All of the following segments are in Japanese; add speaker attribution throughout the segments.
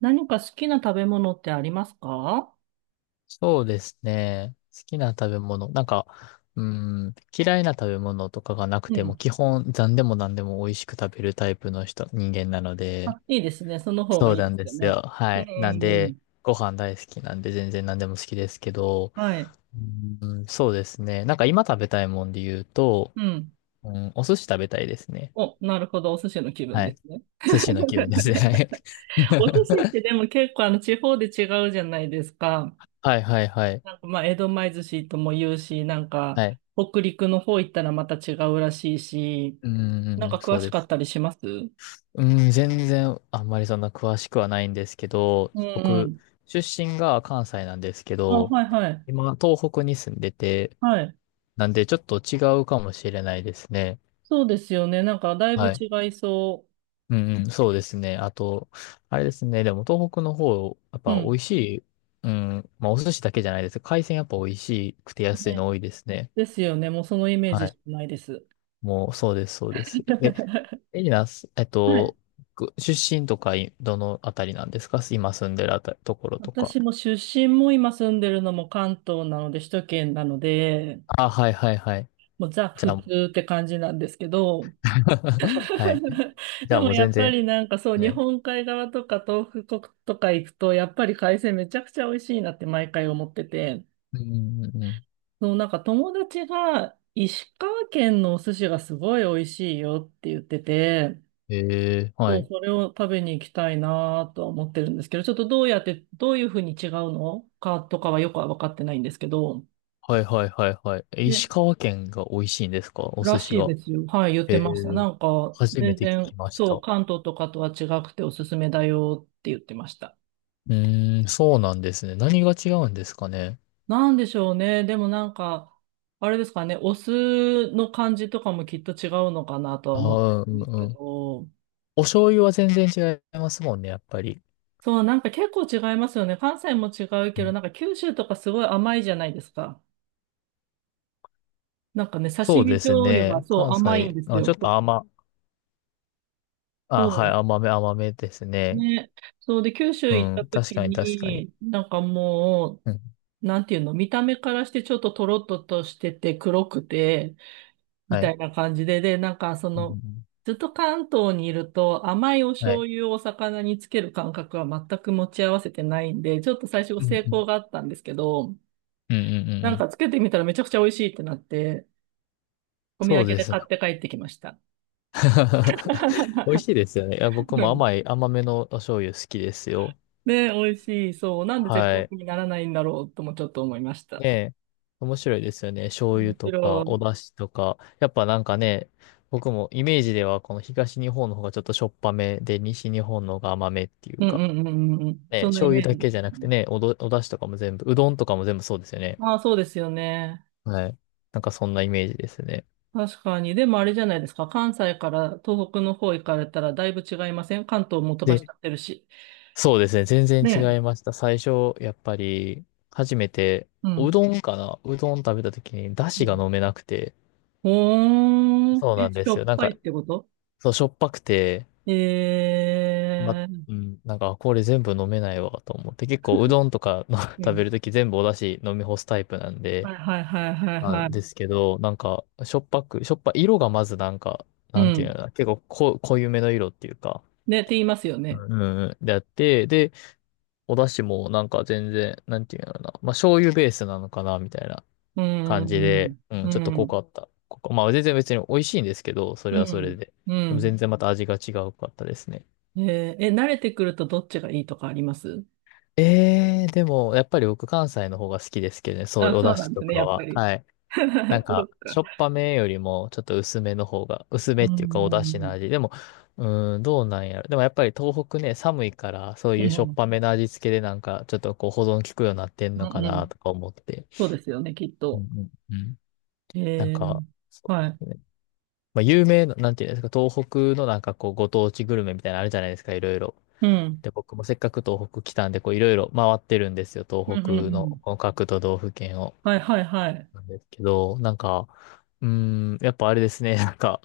Speaker 1: 何か好きな食べ物ってありますか？
Speaker 2: そうですね。好きな食べ物。嫌いな食べ物とかがなく
Speaker 1: う
Speaker 2: ても、
Speaker 1: ん。
Speaker 2: 基本、残でも何でも美味しく食べるタイプの人間なので、
Speaker 1: あ、いいですね。その方が
Speaker 2: そう
Speaker 1: いい
Speaker 2: な
Speaker 1: で
Speaker 2: ん
Speaker 1: す
Speaker 2: で
Speaker 1: よ
Speaker 2: す
Speaker 1: ね。
Speaker 2: よ。は
Speaker 1: う
Speaker 2: い。なんで、
Speaker 1: ん。
Speaker 2: ご飯大好きなんで、全然何でも好きですけど、
Speaker 1: はい。
Speaker 2: うん、そうですね。なんか今食べたいもんで言うと、
Speaker 1: うん。
Speaker 2: うん、お寿司食べたいですね。
Speaker 1: お、なるほど。お寿司の気分
Speaker 2: は
Speaker 1: で
Speaker 2: い。
Speaker 1: すね。
Speaker 2: 寿司の気分ですね。
Speaker 1: お寿司ってでも結構あの地方で違うじゃないですか。
Speaker 2: はい はいはいはい。
Speaker 1: なんかまあ、江戸前寿司とも言うし、なんか
Speaker 2: はい。
Speaker 1: 北陸の方行ったらまた違うらしいし、
Speaker 2: うん、うん
Speaker 1: な
Speaker 2: う
Speaker 1: ん
Speaker 2: ん
Speaker 1: か詳
Speaker 2: そう
Speaker 1: し
Speaker 2: で
Speaker 1: かっ
Speaker 2: す。
Speaker 1: たりします？うん、
Speaker 2: うん、全然あんまりそんな詳しくはないんですけど、
Speaker 1: う
Speaker 2: 僕、
Speaker 1: ん。
Speaker 2: 出身が関西なんですけ
Speaker 1: あ、
Speaker 2: ど、
Speaker 1: はいはい。
Speaker 2: 今、東北に住んでて、
Speaker 1: はい。
Speaker 2: なんでちょっと違うかもしれないですね。
Speaker 1: そうですよね。なんかだいぶ
Speaker 2: はい。
Speaker 1: 違いそ
Speaker 2: うんうん、そうですね。あと、あれですね、でも東北の方、やっ
Speaker 1: う。う
Speaker 2: ぱ美
Speaker 1: ん。
Speaker 2: 味しい、うん、まあお寿司だけじゃないです。海鮮やっぱ美味しくて安い
Speaker 1: ね、
Speaker 2: の多いですね。
Speaker 1: ですよね。もうそのイメー
Speaker 2: は
Speaker 1: ジし
Speaker 2: い。
Speaker 1: かないです。
Speaker 2: もう、そうです、そうです。エリナス、えっ
Speaker 1: はい。
Speaker 2: と、く出身とかい、どのあたりなんですか、今住んでるあたり、ところとか。
Speaker 1: 私も出身も今住んでるのも関東なので、首都圏なので、
Speaker 2: あ、はいはいはい。
Speaker 1: もうザ
Speaker 2: じゃ
Speaker 1: 普
Speaker 2: あもう
Speaker 1: 通って感じなんですけど、
Speaker 2: はい。じゃ
Speaker 1: で
Speaker 2: あ
Speaker 1: も
Speaker 2: もう
Speaker 1: や
Speaker 2: 全
Speaker 1: っぱ
Speaker 2: 然。
Speaker 1: りなんかそう、
Speaker 2: は
Speaker 1: 日
Speaker 2: い。
Speaker 1: 本海側とか東北国とか行くと、やっぱり海鮮めちゃくちゃ美味しいなって毎回思ってて、
Speaker 2: うんうんうん。
Speaker 1: そう、なんか友達が石川県のお寿司がすごい美味しいよって言ってて、
Speaker 2: ええは
Speaker 1: そう、
Speaker 2: い。
Speaker 1: それを食べに行きたいなとは思ってるんですけど、ちょっとどうやって、どういうふうに違うのかとかはよくは分かってないんですけど、
Speaker 2: はいはいはいはい。え、
Speaker 1: ね、
Speaker 2: 石川県が美味しいんですか、お
Speaker 1: ら
Speaker 2: 寿司
Speaker 1: しい
Speaker 2: が。
Speaker 1: ですよ。はい、言っ
Speaker 2: え
Speaker 1: てました。
Speaker 2: え、
Speaker 1: なんか、
Speaker 2: 初め
Speaker 1: 全
Speaker 2: て聞き
Speaker 1: 然、
Speaker 2: まし
Speaker 1: そ
Speaker 2: た。
Speaker 1: う、
Speaker 2: う
Speaker 1: 関東とかとは違くておすすめだよって言ってました。
Speaker 2: ーん、そうなんですね。何が違うんですかね。
Speaker 1: なんでしょうね。でもなんか、あれですかね、お酢の感じとかもきっと違うのかなとは
Speaker 2: あ
Speaker 1: 思って
Speaker 2: あ、
Speaker 1: る
Speaker 2: う
Speaker 1: ん
Speaker 2: ん
Speaker 1: ですけ
Speaker 2: うん。
Speaker 1: ど、
Speaker 2: お醤油は全然違いますもんね、やっぱり。
Speaker 1: そう、なんか結構違いますよね。関西も違う
Speaker 2: う
Speaker 1: けど、
Speaker 2: ん
Speaker 1: なんか九州とかすごい甘いじゃないですか。なんかね、刺
Speaker 2: そう
Speaker 1: 身
Speaker 2: です
Speaker 1: 醤油が
Speaker 2: ね。
Speaker 1: そ
Speaker 2: 関
Speaker 1: う甘いん
Speaker 2: 西、
Speaker 1: です
Speaker 2: あ、ちょ
Speaker 1: よ。
Speaker 2: っ
Speaker 1: そ
Speaker 2: と
Speaker 1: う。
Speaker 2: 甘、あ、はい、
Speaker 1: そ
Speaker 2: 甘めです
Speaker 1: う
Speaker 2: ね。
Speaker 1: ね。そうで、九州
Speaker 2: う
Speaker 1: 行った
Speaker 2: ん、確
Speaker 1: 時
Speaker 2: かに確かに。
Speaker 1: に、なんかも
Speaker 2: うん、
Speaker 1: う、なんていうの、見た目からしてちょっとトロッととしてて黒くて、み
Speaker 2: は
Speaker 1: た
Speaker 2: い。
Speaker 1: いな感じで、で、なんかそ
Speaker 2: うんうん
Speaker 1: の、
Speaker 2: うん
Speaker 1: ずっと関東にいると甘いお
Speaker 2: は
Speaker 1: 醤
Speaker 2: い。
Speaker 1: 油をお魚につける感覚は全く持ち合わせてないんで、ちょっと最初
Speaker 2: うん
Speaker 1: 成
Speaker 2: うん。
Speaker 1: 功があったんですけど、
Speaker 2: うんうんうんう
Speaker 1: なん
Speaker 2: ん。
Speaker 1: かつけてみたらめちゃくちゃ美味しいってなって、お土
Speaker 2: そ
Speaker 1: 産
Speaker 2: うで
Speaker 1: で
Speaker 2: すね。
Speaker 1: 買って帰ってきました。
Speaker 2: 美味しいですよね。いや、僕
Speaker 1: う
Speaker 2: も
Speaker 1: ん、
Speaker 2: 甘めのお醤油好きですよ。
Speaker 1: ね、美味しい。そう。なんで絶
Speaker 2: はい。
Speaker 1: 品にならないんだろうともちょっと思いまし
Speaker 2: ね
Speaker 1: た。
Speaker 2: え、面白いですよね。醤
Speaker 1: 面
Speaker 2: 油と
Speaker 1: 白
Speaker 2: か、
Speaker 1: い。う
Speaker 2: お
Speaker 1: ん、
Speaker 2: 出汁とか。やっぱなんかね、僕もイメージではこの東日本の方がちょっとしょっぱめで、西日本の方が甘めっていう
Speaker 1: うん、
Speaker 2: か。
Speaker 1: うん、うん、うん。
Speaker 2: ね、
Speaker 1: そんなイ
Speaker 2: 醤油
Speaker 1: メー
Speaker 2: だ
Speaker 1: ジ
Speaker 2: け
Speaker 1: です
Speaker 2: じゃ
Speaker 1: よ
Speaker 2: なくて
Speaker 1: ね。
Speaker 2: ね、お出汁とかも全部、うどんとかも全部そうですよね。
Speaker 1: ああ、そうですよね。
Speaker 2: はい。なんかそんなイメージですね。
Speaker 1: 確かに。でもあれじゃないですか。関西から東北の方行かれたらだいぶ違いません？関東も飛ばしち
Speaker 2: で、
Speaker 1: ゃってるし。
Speaker 2: そうですね。全然違
Speaker 1: ね
Speaker 2: いました。最初、やっぱり、初めて、
Speaker 1: え。うん。
Speaker 2: うどん食べた時に、だ
Speaker 1: う
Speaker 2: しが
Speaker 1: ん。
Speaker 2: 飲めなくて。
Speaker 1: ほー
Speaker 2: そうな
Speaker 1: え、
Speaker 2: んで
Speaker 1: しょ
Speaker 2: すよ。
Speaker 1: っぱいってこと？
Speaker 2: そう、しょっぱくて、ま、
Speaker 1: えー。
Speaker 2: これ全部飲めないわ、と思って。結構、うどんとかの
Speaker 1: う
Speaker 2: 食べ
Speaker 1: ん。
Speaker 2: る時全部おだし飲み干すタイプなん
Speaker 1: は
Speaker 2: で、
Speaker 1: い、はい、はい、はい、
Speaker 2: な
Speaker 1: は
Speaker 2: ん
Speaker 1: い。
Speaker 2: ですけど、なんか、しょっぱく、しょっぱ、色がまずなんか、
Speaker 1: う
Speaker 2: なんていう
Speaker 1: ん。
Speaker 2: のかな、結構こ、濃いめの色っていうか、
Speaker 1: ね、って言いますよね。
Speaker 2: うん、うんうんであって、で、お出汁もなんか全然、なんていうんだろうな。まあ、醤油ベースなのかな、みたいな
Speaker 1: うん。う
Speaker 2: 感じで、
Speaker 1: ん。
Speaker 2: うん、
Speaker 1: う
Speaker 2: ちょっと濃
Speaker 1: ん。
Speaker 2: かった。まあ、全然別に美味しいんですけど、それ
Speaker 1: う
Speaker 2: はそれ
Speaker 1: ん。
Speaker 2: で。
Speaker 1: う
Speaker 2: でも
Speaker 1: ん。
Speaker 2: 全然また味が違うかったですね。
Speaker 1: えー、え、慣れてくるとどっちがいいとかあります？
Speaker 2: えー、でも、やっぱり僕関西の方が好きですけどね、そういう
Speaker 1: あ、
Speaker 2: お
Speaker 1: そう
Speaker 2: 出
Speaker 1: なん
Speaker 2: 汁
Speaker 1: です
Speaker 2: と
Speaker 1: ね、
Speaker 2: か
Speaker 1: やっぱ
Speaker 2: は。
Speaker 1: り。
Speaker 2: はい。なん
Speaker 1: そう
Speaker 2: か、し
Speaker 1: か。
Speaker 2: ょっぱめよりも、ちょっと薄めの方が、薄め
Speaker 1: う
Speaker 2: っていう
Speaker 1: ん、
Speaker 2: かお
Speaker 1: う
Speaker 2: 出汁の
Speaker 1: ん、
Speaker 2: 味。でも、うーん、どうなんやろ。でもやっぱり東北ね、寒いから、そう
Speaker 1: う
Speaker 2: いう
Speaker 1: ん、
Speaker 2: しょっ
Speaker 1: うん、
Speaker 2: ぱめの味付けでなんか、ちょっとこう保存効くようになってん
Speaker 1: う
Speaker 2: のか
Speaker 1: ん、う
Speaker 2: な
Speaker 1: ん。
Speaker 2: とか思って。
Speaker 1: そうですよね、きっ
Speaker 2: うん
Speaker 1: と。
Speaker 2: うんうんなん
Speaker 1: えー、
Speaker 2: か、そう
Speaker 1: は
Speaker 2: で
Speaker 1: い。
Speaker 2: すね。まあ、有名な、なんていうんですか、東北のなんかこう、ご当地グルメみたいなのあるじゃないですか、いろいろ。
Speaker 1: うん。
Speaker 2: で、僕もせっかく東北来たんで、こう、いろいろ回ってるんですよ、
Speaker 1: う
Speaker 2: 東
Speaker 1: ん、
Speaker 2: 北
Speaker 1: うん、う
Speaker 2: の、
Speaker 1: ん。
Speaker 2: この各都道府県を。
Speaker 1: はい、はい、はい。
Speaker 2: なんですけど、なんか、うーん、やっぱあれですね、なんか、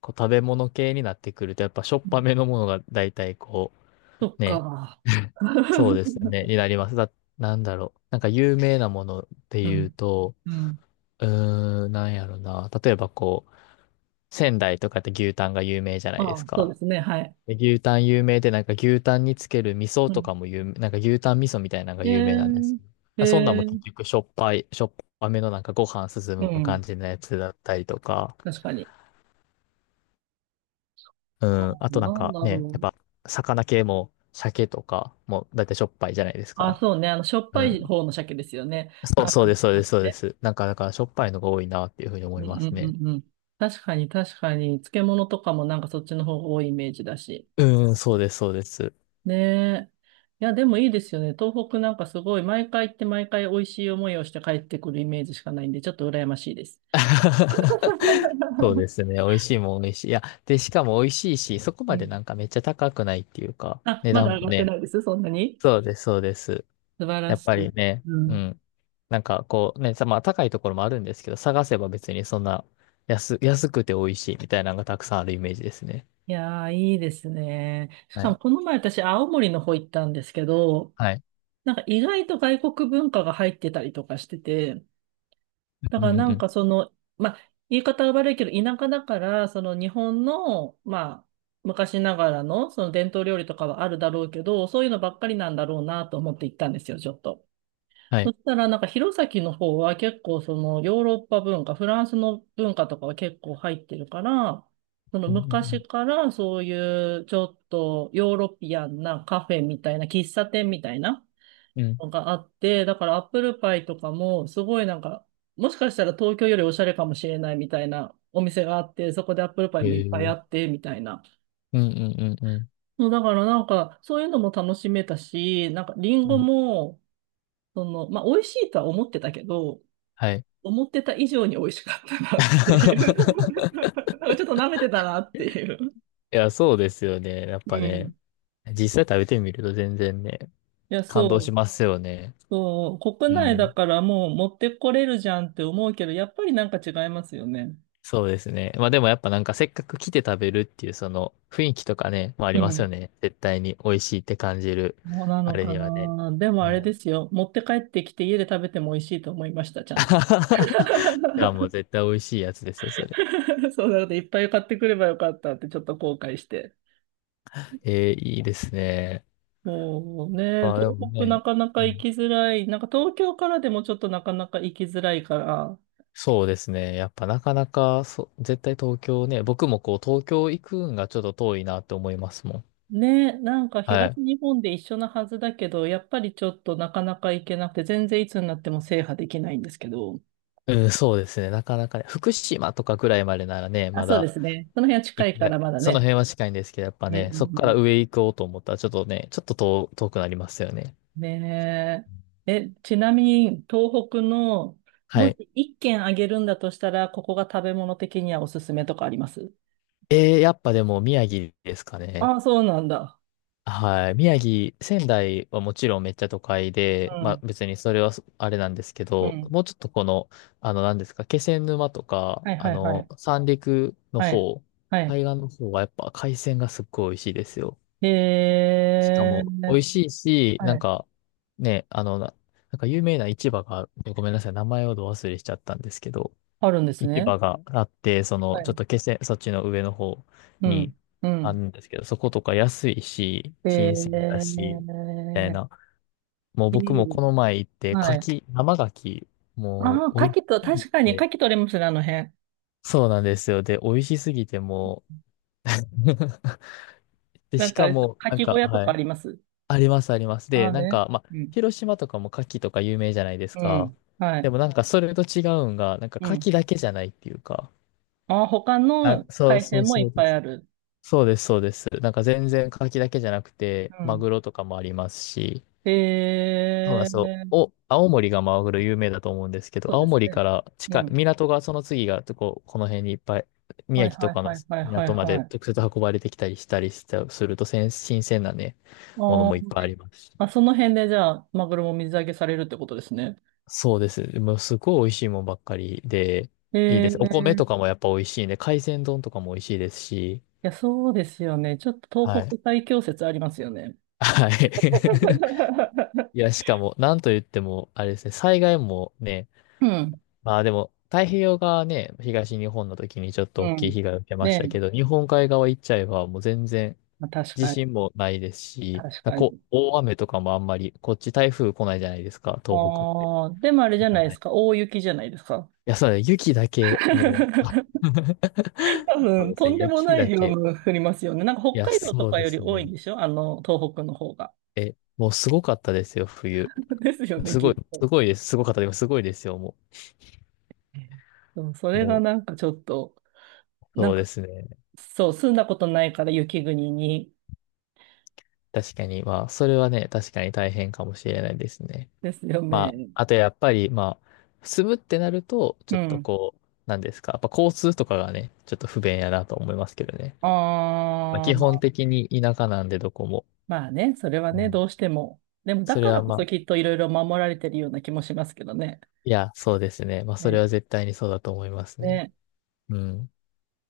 Speaker 2: こう、食べ物系になってくると、やっぱしょっ
Speaker 1: う
Speaker 2: ぱ
Speaker 1: ん、
Speaker 2: めのものが大体こ
Speaker 1: そっ
Speaker 2: う、ね、
Speaker 1: か。
Speaker 2: そうですね、になります。なんだろう。なんか有名なもので
Speaker 1: う
Speaker 2: 言
Speaker 1: ん。
Speaker 2: うと、
Speaker 1: うん。
Speaker 2: うーん、なんやろな。例えばこう、仙台とかって牛タンが有名じゃないで
Speaker 1: あ
Speaker 2: す
Speaker 1: あ、そうで
Speaker 2: か。
Speaker 1: すね。はい。
Speaker 2: で牛タン有名で、なんか牛タンにつける味噌
Speaker 1: う
Speaker 2: と
Speaker 1: ん。
Speaker 2: かも有名、なんか牛タン味噌みたいなのが
Speaker 1: ええ
Speaker 2: 有名なんですけ
Speaker 1: ー、
Speaker 2: ど。そんなん
Speaker 1: え
Speaker 2: も結
Speaker 1: ー、
Speaker 2: 局しょっぱめのなんかご飯進
Speaker 1: う
Speaker 2: む感
Speaker 1: ん。
Speaker 2: じのやつだったりとか、
Speaker 1: 確かに。
Speaker 2: う
Speaker 1: ああ、
Speaker 2: ん、あとなん
Speaker 1: なん
Speaker 2: か
Speaker 1: だ
Speaker 2: ね、や
Speaker 1: ろ
Speaker 2: っぱ
Speaker 1: う。
Speaker 2: 魚系も鮭とかもだってしょっぱいじゃないです
Speaker 1: ああ、
Speaker 2: か。
Speaker 1: そうね。あの、しょっぱ
Speaker 2: う
Speaker 1: い
Speaker 2: ん。
Speaker 1: 方の鮭ですよね。
Speaker 2: そう、
Speaker 1: 生
Speaker 2: そう
Speaker 1: の。
Speaker 2: です、そうです、そうで
Speaker 1: ね。
Speaker 2: す。なんかだからしょっぱいのが多いなっていうふうに思
Speaker 1: うん、
Speaker 2: い
Speaker 1: う
Speaker 2: ます
Speaker 1: ん、う
Speaker 2: ね。
Speaker 1: ん、うん。確かに、確かに、漬物とかもなんかそっちの方が多いイメージだし。
Speaker 2: うん、そうです、そうです。
Speaker 1: ねえ。いや、でもいいですよね。東北なんかすごい、毎回行って毎回美味しい思いをして帰ってくるイメージしかないんで、ちょっと羨ましいです。
Speaker 2: そうで すね。美味しいもん美味しい。いや、で、しかも美味しいし、そこ
Speaker 1: う
Speaker 2: までな
Speaker 1: ん。
Speaker 2: んかめっちゃ高くないっていうか、
Speaker 1: あ、
Speaker 2: 値
Speaker 1: ま
Speaker 2: 段
Speaker 1: だ
Speaker 2: も
Speaker 1: 上がって
Speaker 2: ね。
Speaker 1: ないです、そんなに。
Speaker 2: そうです、そうです。
Speaker 1: 素晴
Speaker 2: や
Speaker 1: ら
Speaker 2: っ
Speaker 1: し
Speaker 2: ぱ
Speaker 1: い。
Speaker 2: りね、
Speaker 1: う
Speaker 2: う
Speaker 1: ん。
Speaker 2: ん。まあ高いところもあるんですけど、探せば別にそんな安くて美味しいみたいなのがたくさんあるイメージですね。
Speaker 1: いやー、いいですね。し
Speaker 2: は
Speaker 1: かも、
Speaker 2: い。
Speaker 1: この前私、青森の方行ったんですけど、
Speaker 2: はい。
Speaker 1: なんか意外と外国文化が入ってたりとかしてて、だ
Speaker 2: うん
Speaker 1: から
Speaker 2: う
Speaker 1: な
Speaker 2: んう
Speaker 1: ん
Speaker 2: ん。
Speaker 1: かその、まあ、言い方は悪いけど、田舎だから、その日本の、まあ、昔ながらの、その伝統料理とかはあるだろうけど、そういうのばっかりなんだろうなと思って行ったんですよ、ちょっと。
Speaker 2: は
Speaker 1: そ
Speaker 2: い。
Speaker 1: したら、なんか弘前の方は結構そのヨーロッパ文化、フランスの文化とかは結構入ってるから、その
Speaker 2: う
Speaker 1: 昔
Speaker 2: ん
Speaker 1: からそういうちょっとヨーロピアンなカフェみたいな、喫茶店みたいな、
Speaker 2: うんうん。うん
Speaker 1: のがあって、だからアップルパイとかも、すごいなんか、もしかしたら東京よりおしゃれかもしれないみたいなお店があって、そこでアップルパイ
Speaker 2: へ
Speaker 1: もいっぱいあ
Speaker 2: ー
Speaker 1: って、みたいな。
Speaker 2: うんうんうんうん。
Speaker 1: そうだからなんか、そういうのも楽しめたし、なんかリン
Speaker 2: う
Speaker 1: ゴ
Speaker 2: ん
Speaker 1: も、その、まあ、美味しいとは思ってたけど、
Speaker 2: はい。
Speaker 1: 思ってた以上に美味しかったなっていう。なんかちょっと舐めてたなっていう。
Speaker 2: いや、そうですよね。やっ
Speaker 1: う
Speaker 2: ぱ
Speaker 1: ん。い
Speaker 2: ね。実際食べてみると全然ね、
Speaker 1: や、
Speaker 2: 感動
Speaker 1: そ
Speaker 2: し
Speaker 1: う。
Speaker 2: ますよね。
Speaker 1: そう、国
Speaker 2: う
Speaker 1: 内だ
Speaker 2: ん。
Speaker 1: からもう持ってこれるじゃんって思うけど、やっぱりなんか違いますよね。
Speaker 2: そうですね。まあでもやっぱなんかせっかく来て食べるっていうその雰囲気とかね、まああり
Speaker 1: う
Speaker 2: ます
Speaker 1: ん。
Speaker 2: よね。絶対に美味しいって感じる。
Speaker 1: そうな
Speaker 2: あ
Speaker 1: の
Speaker 2: れ
Speaker 1: か
Speaker 2: にはね。
Speaker 1: な。でも
Speaker 2: は
Speaker 1: あれ
Speaker 2: い
Speaker 1: ですよ。持って帰ってきて家で食べても美味しいと思いました、ちゃんと。
Speaker 2: いや、もう 絶対美味しいやつですよ、それ。
Speaker 1: そうなので、いっぱい買ってくればよかったってちょっと後悔して。
Speaker 2: えー、いいですね。
Speaker 1: もうね、
Speaker 2: あ、で
Speaker 1: 東
Speaker 2: も
Speaker 1: 北な
Speaker 2: ね、
Speaker 1: かな
Speaker 2: う
Speaker 1: か行
Speaker 2: ん
Speaker 1: きづらい。なんか東京からでもちょっとなかなか行きづらいから。
Speaker 2: そうですね。やっぱなかなか、そう、絶対東京ね、僕もこう東京行くんがちょっと遠いなって思いますもん。
Speaker 1: ね、なんか
Speaker 2: は
Speaker 1: 東
Speaker 2: い。
Speaker 1: 日本で一緒なはずだけど、やっぱりちょっとなかなか行けなくて、全然いつになっても制覇できないんですけど。
Speaker 2: うん、そうですね。なかなかね、福島とかぐらいまでならね、
Speaker 1: あ、
Speaker 2: ま
Speaker 1: そうで
Speaker 2: だ
Speaker 1: すね。その辺は近
Speaker 2: 行け、
Speaker 1: い
Speaker 2: い
Speaker 1: か
Speaker 2: や
Speaker 1: らまだ
Speaker 2: その
Speaker 1: ね。
Speaker 2: 辺は近いんですけど、やっぱ
Speaker 1: うん、うん、
Speaker 2: ね、そこ
Speaker 1: う
Speaker 2: から
Speaker 1: ん。
Speaker 2: 上行こうと思ったら、ちょっとね、ちょっと遠、遠くなりますよね。
Speaker 1: ねえ。え、ちなみに、東北の、
Speaker 2: は
Speaker 1: も
Speaker 2: い。
Speaker 1: し一軒あげるんだとしたら、ここが食べ物的にはおすすめとかあります？
Speaker 2: えー、やっぱでも宮城ですかね。
Speaker 1: ああ、そうなんだ。
Speaker 2: はい。宮城、仙台はもちろんめっちゃ都会
Speaker 1: う
Speaker 2: で、まあ
Speaker 1: ん。
Speaker 2: 別にそれはそあれなんですけ
Speaker 1: う
Speaker 2: ど、
Speaker 1: ん。
Speaker 2: もうちょっとこの、あの何ですか、気仙沼とか、
Speaker 1: はい、
Speaker 2: あ
Speaker 1: はい、は
Speaker 2: の、
Speaker 1: い。
Speaker 2: 三陸の
Speaker 1: はい。
Speaker 2: 方、
Speaker 1: はい。
Speaker 2: 海岸の方はやっぱ海鮮がすっごい美味しいですよ。
Speaker 1: へ
Speaker 2: しかも、美味
Speaker 1: え。
Speaker 2: しいし、な
Speaker 1: は
Speaker 2: ん
Speaker 1: い。
Speaker 2: か、ね、あの、な、なんか有名な市場がある、ごめんなさい、名前をど忘れしちゃったんですけど、
Speaker 1: あるんです
Speaker 2: 市
Speaker 1: ね。
Speaker 2: 場があって、そ
Speaker 1: は
Speaker 2: の、ちょっ
Speaker 1: い。
Speaker 2: と気仙、そっちの上の方
Speaker 1: うん。
Speaker 2: に
Speaker 1: う
Speaker 2: ある
Speaker 1: ん。
Speaker 2: んですけど、そことか安いし、
Speaker 1: へ
Speaker 2: 新鮮だし、み
Speaker 1: え。
Speaker 2: たいな。もう
Speaker 1: い
Speaker 2: 僕も
Speaker 1: い。
Speaker 2: この前行って、
Speaker 1: はい。
Speaker 2: 生柿、
Speaker 1: あ
Speaker 2: も
Speaker 1: あ、牡
Speaker 2: う、美味し
Speaker 1: 蠣と、
Speaker 2: すぎ
Speaker 1: 確かに牡
Speaker 2: て、
Speaker 1: 蠣取れますね、あの辺。
Speaker 2: そうなんですよ。で、美味しすぎて、もう で、
Speaker 1: な
Speaker 2: し
Speaker 1: んかあ
Speaker 2: か
Speaker 1: れ、牡
Speaker 2: も、なん
Speaker 1: 蠣小
Speaker 2: か、
Speaker 1: 屋と
Speaker 2: は
Speaker 1: かあ
Speaker 2: い。
Speaker 1: ります？
Speaker 2: あります、あります。
Speaker 1: あ
Speaker 2: で、
Speaker 1: あ
Speaker 2: なん
Speaker 1: ね。
Speaker 2: か、まあ、
Speaker 1: うん。
Speaker 2: 広島とかも牡蠣とか有名じゃないです
Speaker 1: う
Speaker 2: か。
Speaker 1: ん。は
Speaker 2: で
Speaker 1: い。
Speaker 2: もなんか、それと違うんが、なんか
Speaker 1: う
Speaker 2: 牡蠣
Speaker 1: ん。
Speaker 2: だけじゃないっていうか。
Speaker 1: あ、他
Speaker 2: あ、
Speaker 1: の
Speaker 2: そう
Speaker 1: 海
Speaker 2: そ
Speaker 1: 鮮
Speaker 2: う
Speaker 1: もい
Speaker 2: そう
Speaker 1: っぱ
Speaker 2: で
Speaker 1: い
Speaker 2: す。
Speaker 1: ある。
Speaker 2: そうです、そうです。なんか全然牡蠣だけじゃなくて、
Speaker 1: う
Speaker 2: マ
Speaker 1: ん。
Speaker 2: グロとかもありますし、
Speaker 1: へ
Speaker 2: そうなん
Speaker 1: え
Speaker 2: ですよ。
Speaker 1: ー、
Speaker 2: お、青森がマグロ有名だと思うんですけど、
Speaker 1: そうで
Speaker 2: 青
Speaker 1: す
Speaker 2: 森か
Speaker 1: ね。
Speaker 2: ら
Speaker 1: う
Speaker 2: 近い、
Speaker 1: ん。
Speaker 2: 港がその次が、こう、この辺にいっぱい、
Speaker 1: は
Speaker 2: 宮
Speaker 1: い、
Speaker 2: 城
Speaker 1: は
Speaker 2: と
Speaker 1: い、
Speaker 2: か
Speaker 1: は
Speaker 2: の
Speaker 1: い、はい、はい、
Speaker 2: 港ま
Speaker 1: は
Speaker 2: で
Speaker 1: い。あ
Speaker 2: 直接運ばれてきたりしたりした、すると、新鮮なね、もの
Speaker 1: ー、
Speaker 2: もいっぱいありますし。
Speaker 1: あ、その辺でじゃあ、マグロも水揚げされるってことですね。
Speaker 2: そうです。もうすごい美味しいもんばっかりで、
Speaker 1: へ
Speaker 2: いいで
Speaker 1: え
Speaker 2: す。お米
Speaker 1: ー、
Speaker 2: と
Speaker 1: い
Speaker 2: かもやっぱ美味しいんで、海鮮丼とかも美味しいですし、
Speaker 1: や、そうですよね。ちょっと
Speaker 2: は
Speaker 1: 東
Speaker 2: い。
Speaker 1: 北最強説ありますよね。
Speaker 2: は い。いや、しかも、なんと言っても、あれですね、災害もね、
Speaker 1: うん。
Speaker 2: まあでも、太平洋側ね、東日本の時にちょっ
Speaker 1: う
Speaker 2: と大きい
Speaker 1: ん。
Speaker 2: 被害を受けま
Speaker 1: ね
Speaker 2: したけ
Speaker 1: え。
Speaker 2: ど、日本海側行っちゃえばもう全然
Speaker 1: まあ、確
Speaker 2: 地
Speaker 1: かに。
Speaker 2: 震もないですし、
Speaker 1: 確かに。
Speaker 2: こう、大雨とかもあんまり、こっち台風来ないじゃないですか、東北って。
Speaker 1: ああ、でもあれじ
Speaker 2: だ
Speaker 1: ゃ
Speaker 2: か
Speaker 1: な
Speaker 2: ら
Speaker 1: いで
Speaker 2: な
Speaker 1: す
Speaker 2: い
Speaker 1: か。大雪じゃないですか。
Speaker 2: いや、そうだね。雪だけ、もう。
Speaker 1: 多
Speaker 2: そう
Speaker 1: 分、
Speaker 2: です
Speaker 1: と
Speaker 2: ね。
Speaker 1: んでも
Speaker 2: 雪
Speaker 1: ない
Speaker 2: だ
Speaker 1: 量
Speaker 2: け。
Speaker 1: の降りますよね。なんか
Speaker 2: い
Speaker 1: 北
Speaker 2: や、
Speaker 1: 海道と
Speaker 2: そう
Speaker 1: か
Speaker 2: で
Speaker 1: より
Speaker 2: す
Speaker 1: 多い
Speaker 2: ね。
Speaker 1: んでしょ？あの、東北の方が。
Speaker 2: え、もうすごかったですよ、冬。
Speaker 1: ですよね、
Speaker 2: す
Speaker 1: き
Speaker 2: ごい、
Speaker 1: っと。
Speaker 2: すごいです。すごかった。でもすごいですよ、も
Speaker 1: そう、そ
Speaker 2: う。
Speaker 1: れが
Speaker 2: も
Speaker 1: なんかちょっと、
Speaker 2: う、
Speaker 1: なん
Speaker 2: そうで
Speaker 1: か、
Speaker 2: すね。
Speaker 1: そう、住んだことないから雪国に。
Speaker 2: 確かに、まあ、それはね、確かに大変かもしれないですね。
Speaker 1: ですよ
Speaker 2: ま
Speaker 1: ね。
Speaker 2: あ、あとやっぱり、まあ、住むってなると、ち
Speaker 1: う
Speaker 2: ょっと
Speaker 1: ん。
Speaker 2: こう、なんですか。やっぱ交通とかがね、ちょっと不便やなと思いますけどね。まあ、
Speaker 1: あ
Speaker 2: 基本
Speaker 1: あ、
Speaker 2: 的に田舎なんで、どこも。
Speaker 1: まあね、それは
Speaker 2: う
Speaker 1: ね、
Speaker 2: ん
Speaker 1: どうしても。でも、だ
Speaker 2: そ
Speaker 1: か
Speaker 2: れ
Speaker 1: ら
Speaker 2: は
Speaker 1: こ
Speaker 2: ま
Speaker 1: そ
Speaker 2: あ、
Speaker 1: きっといろいろ守られてるような気もしますけどね。
Speaker 2: いや、そうですね。まあ、それ
Speaker 1: ね。
Speaker 2: は絶対にそうだと思いますね。
Speaker 1: ね。
Speaker 2: うん。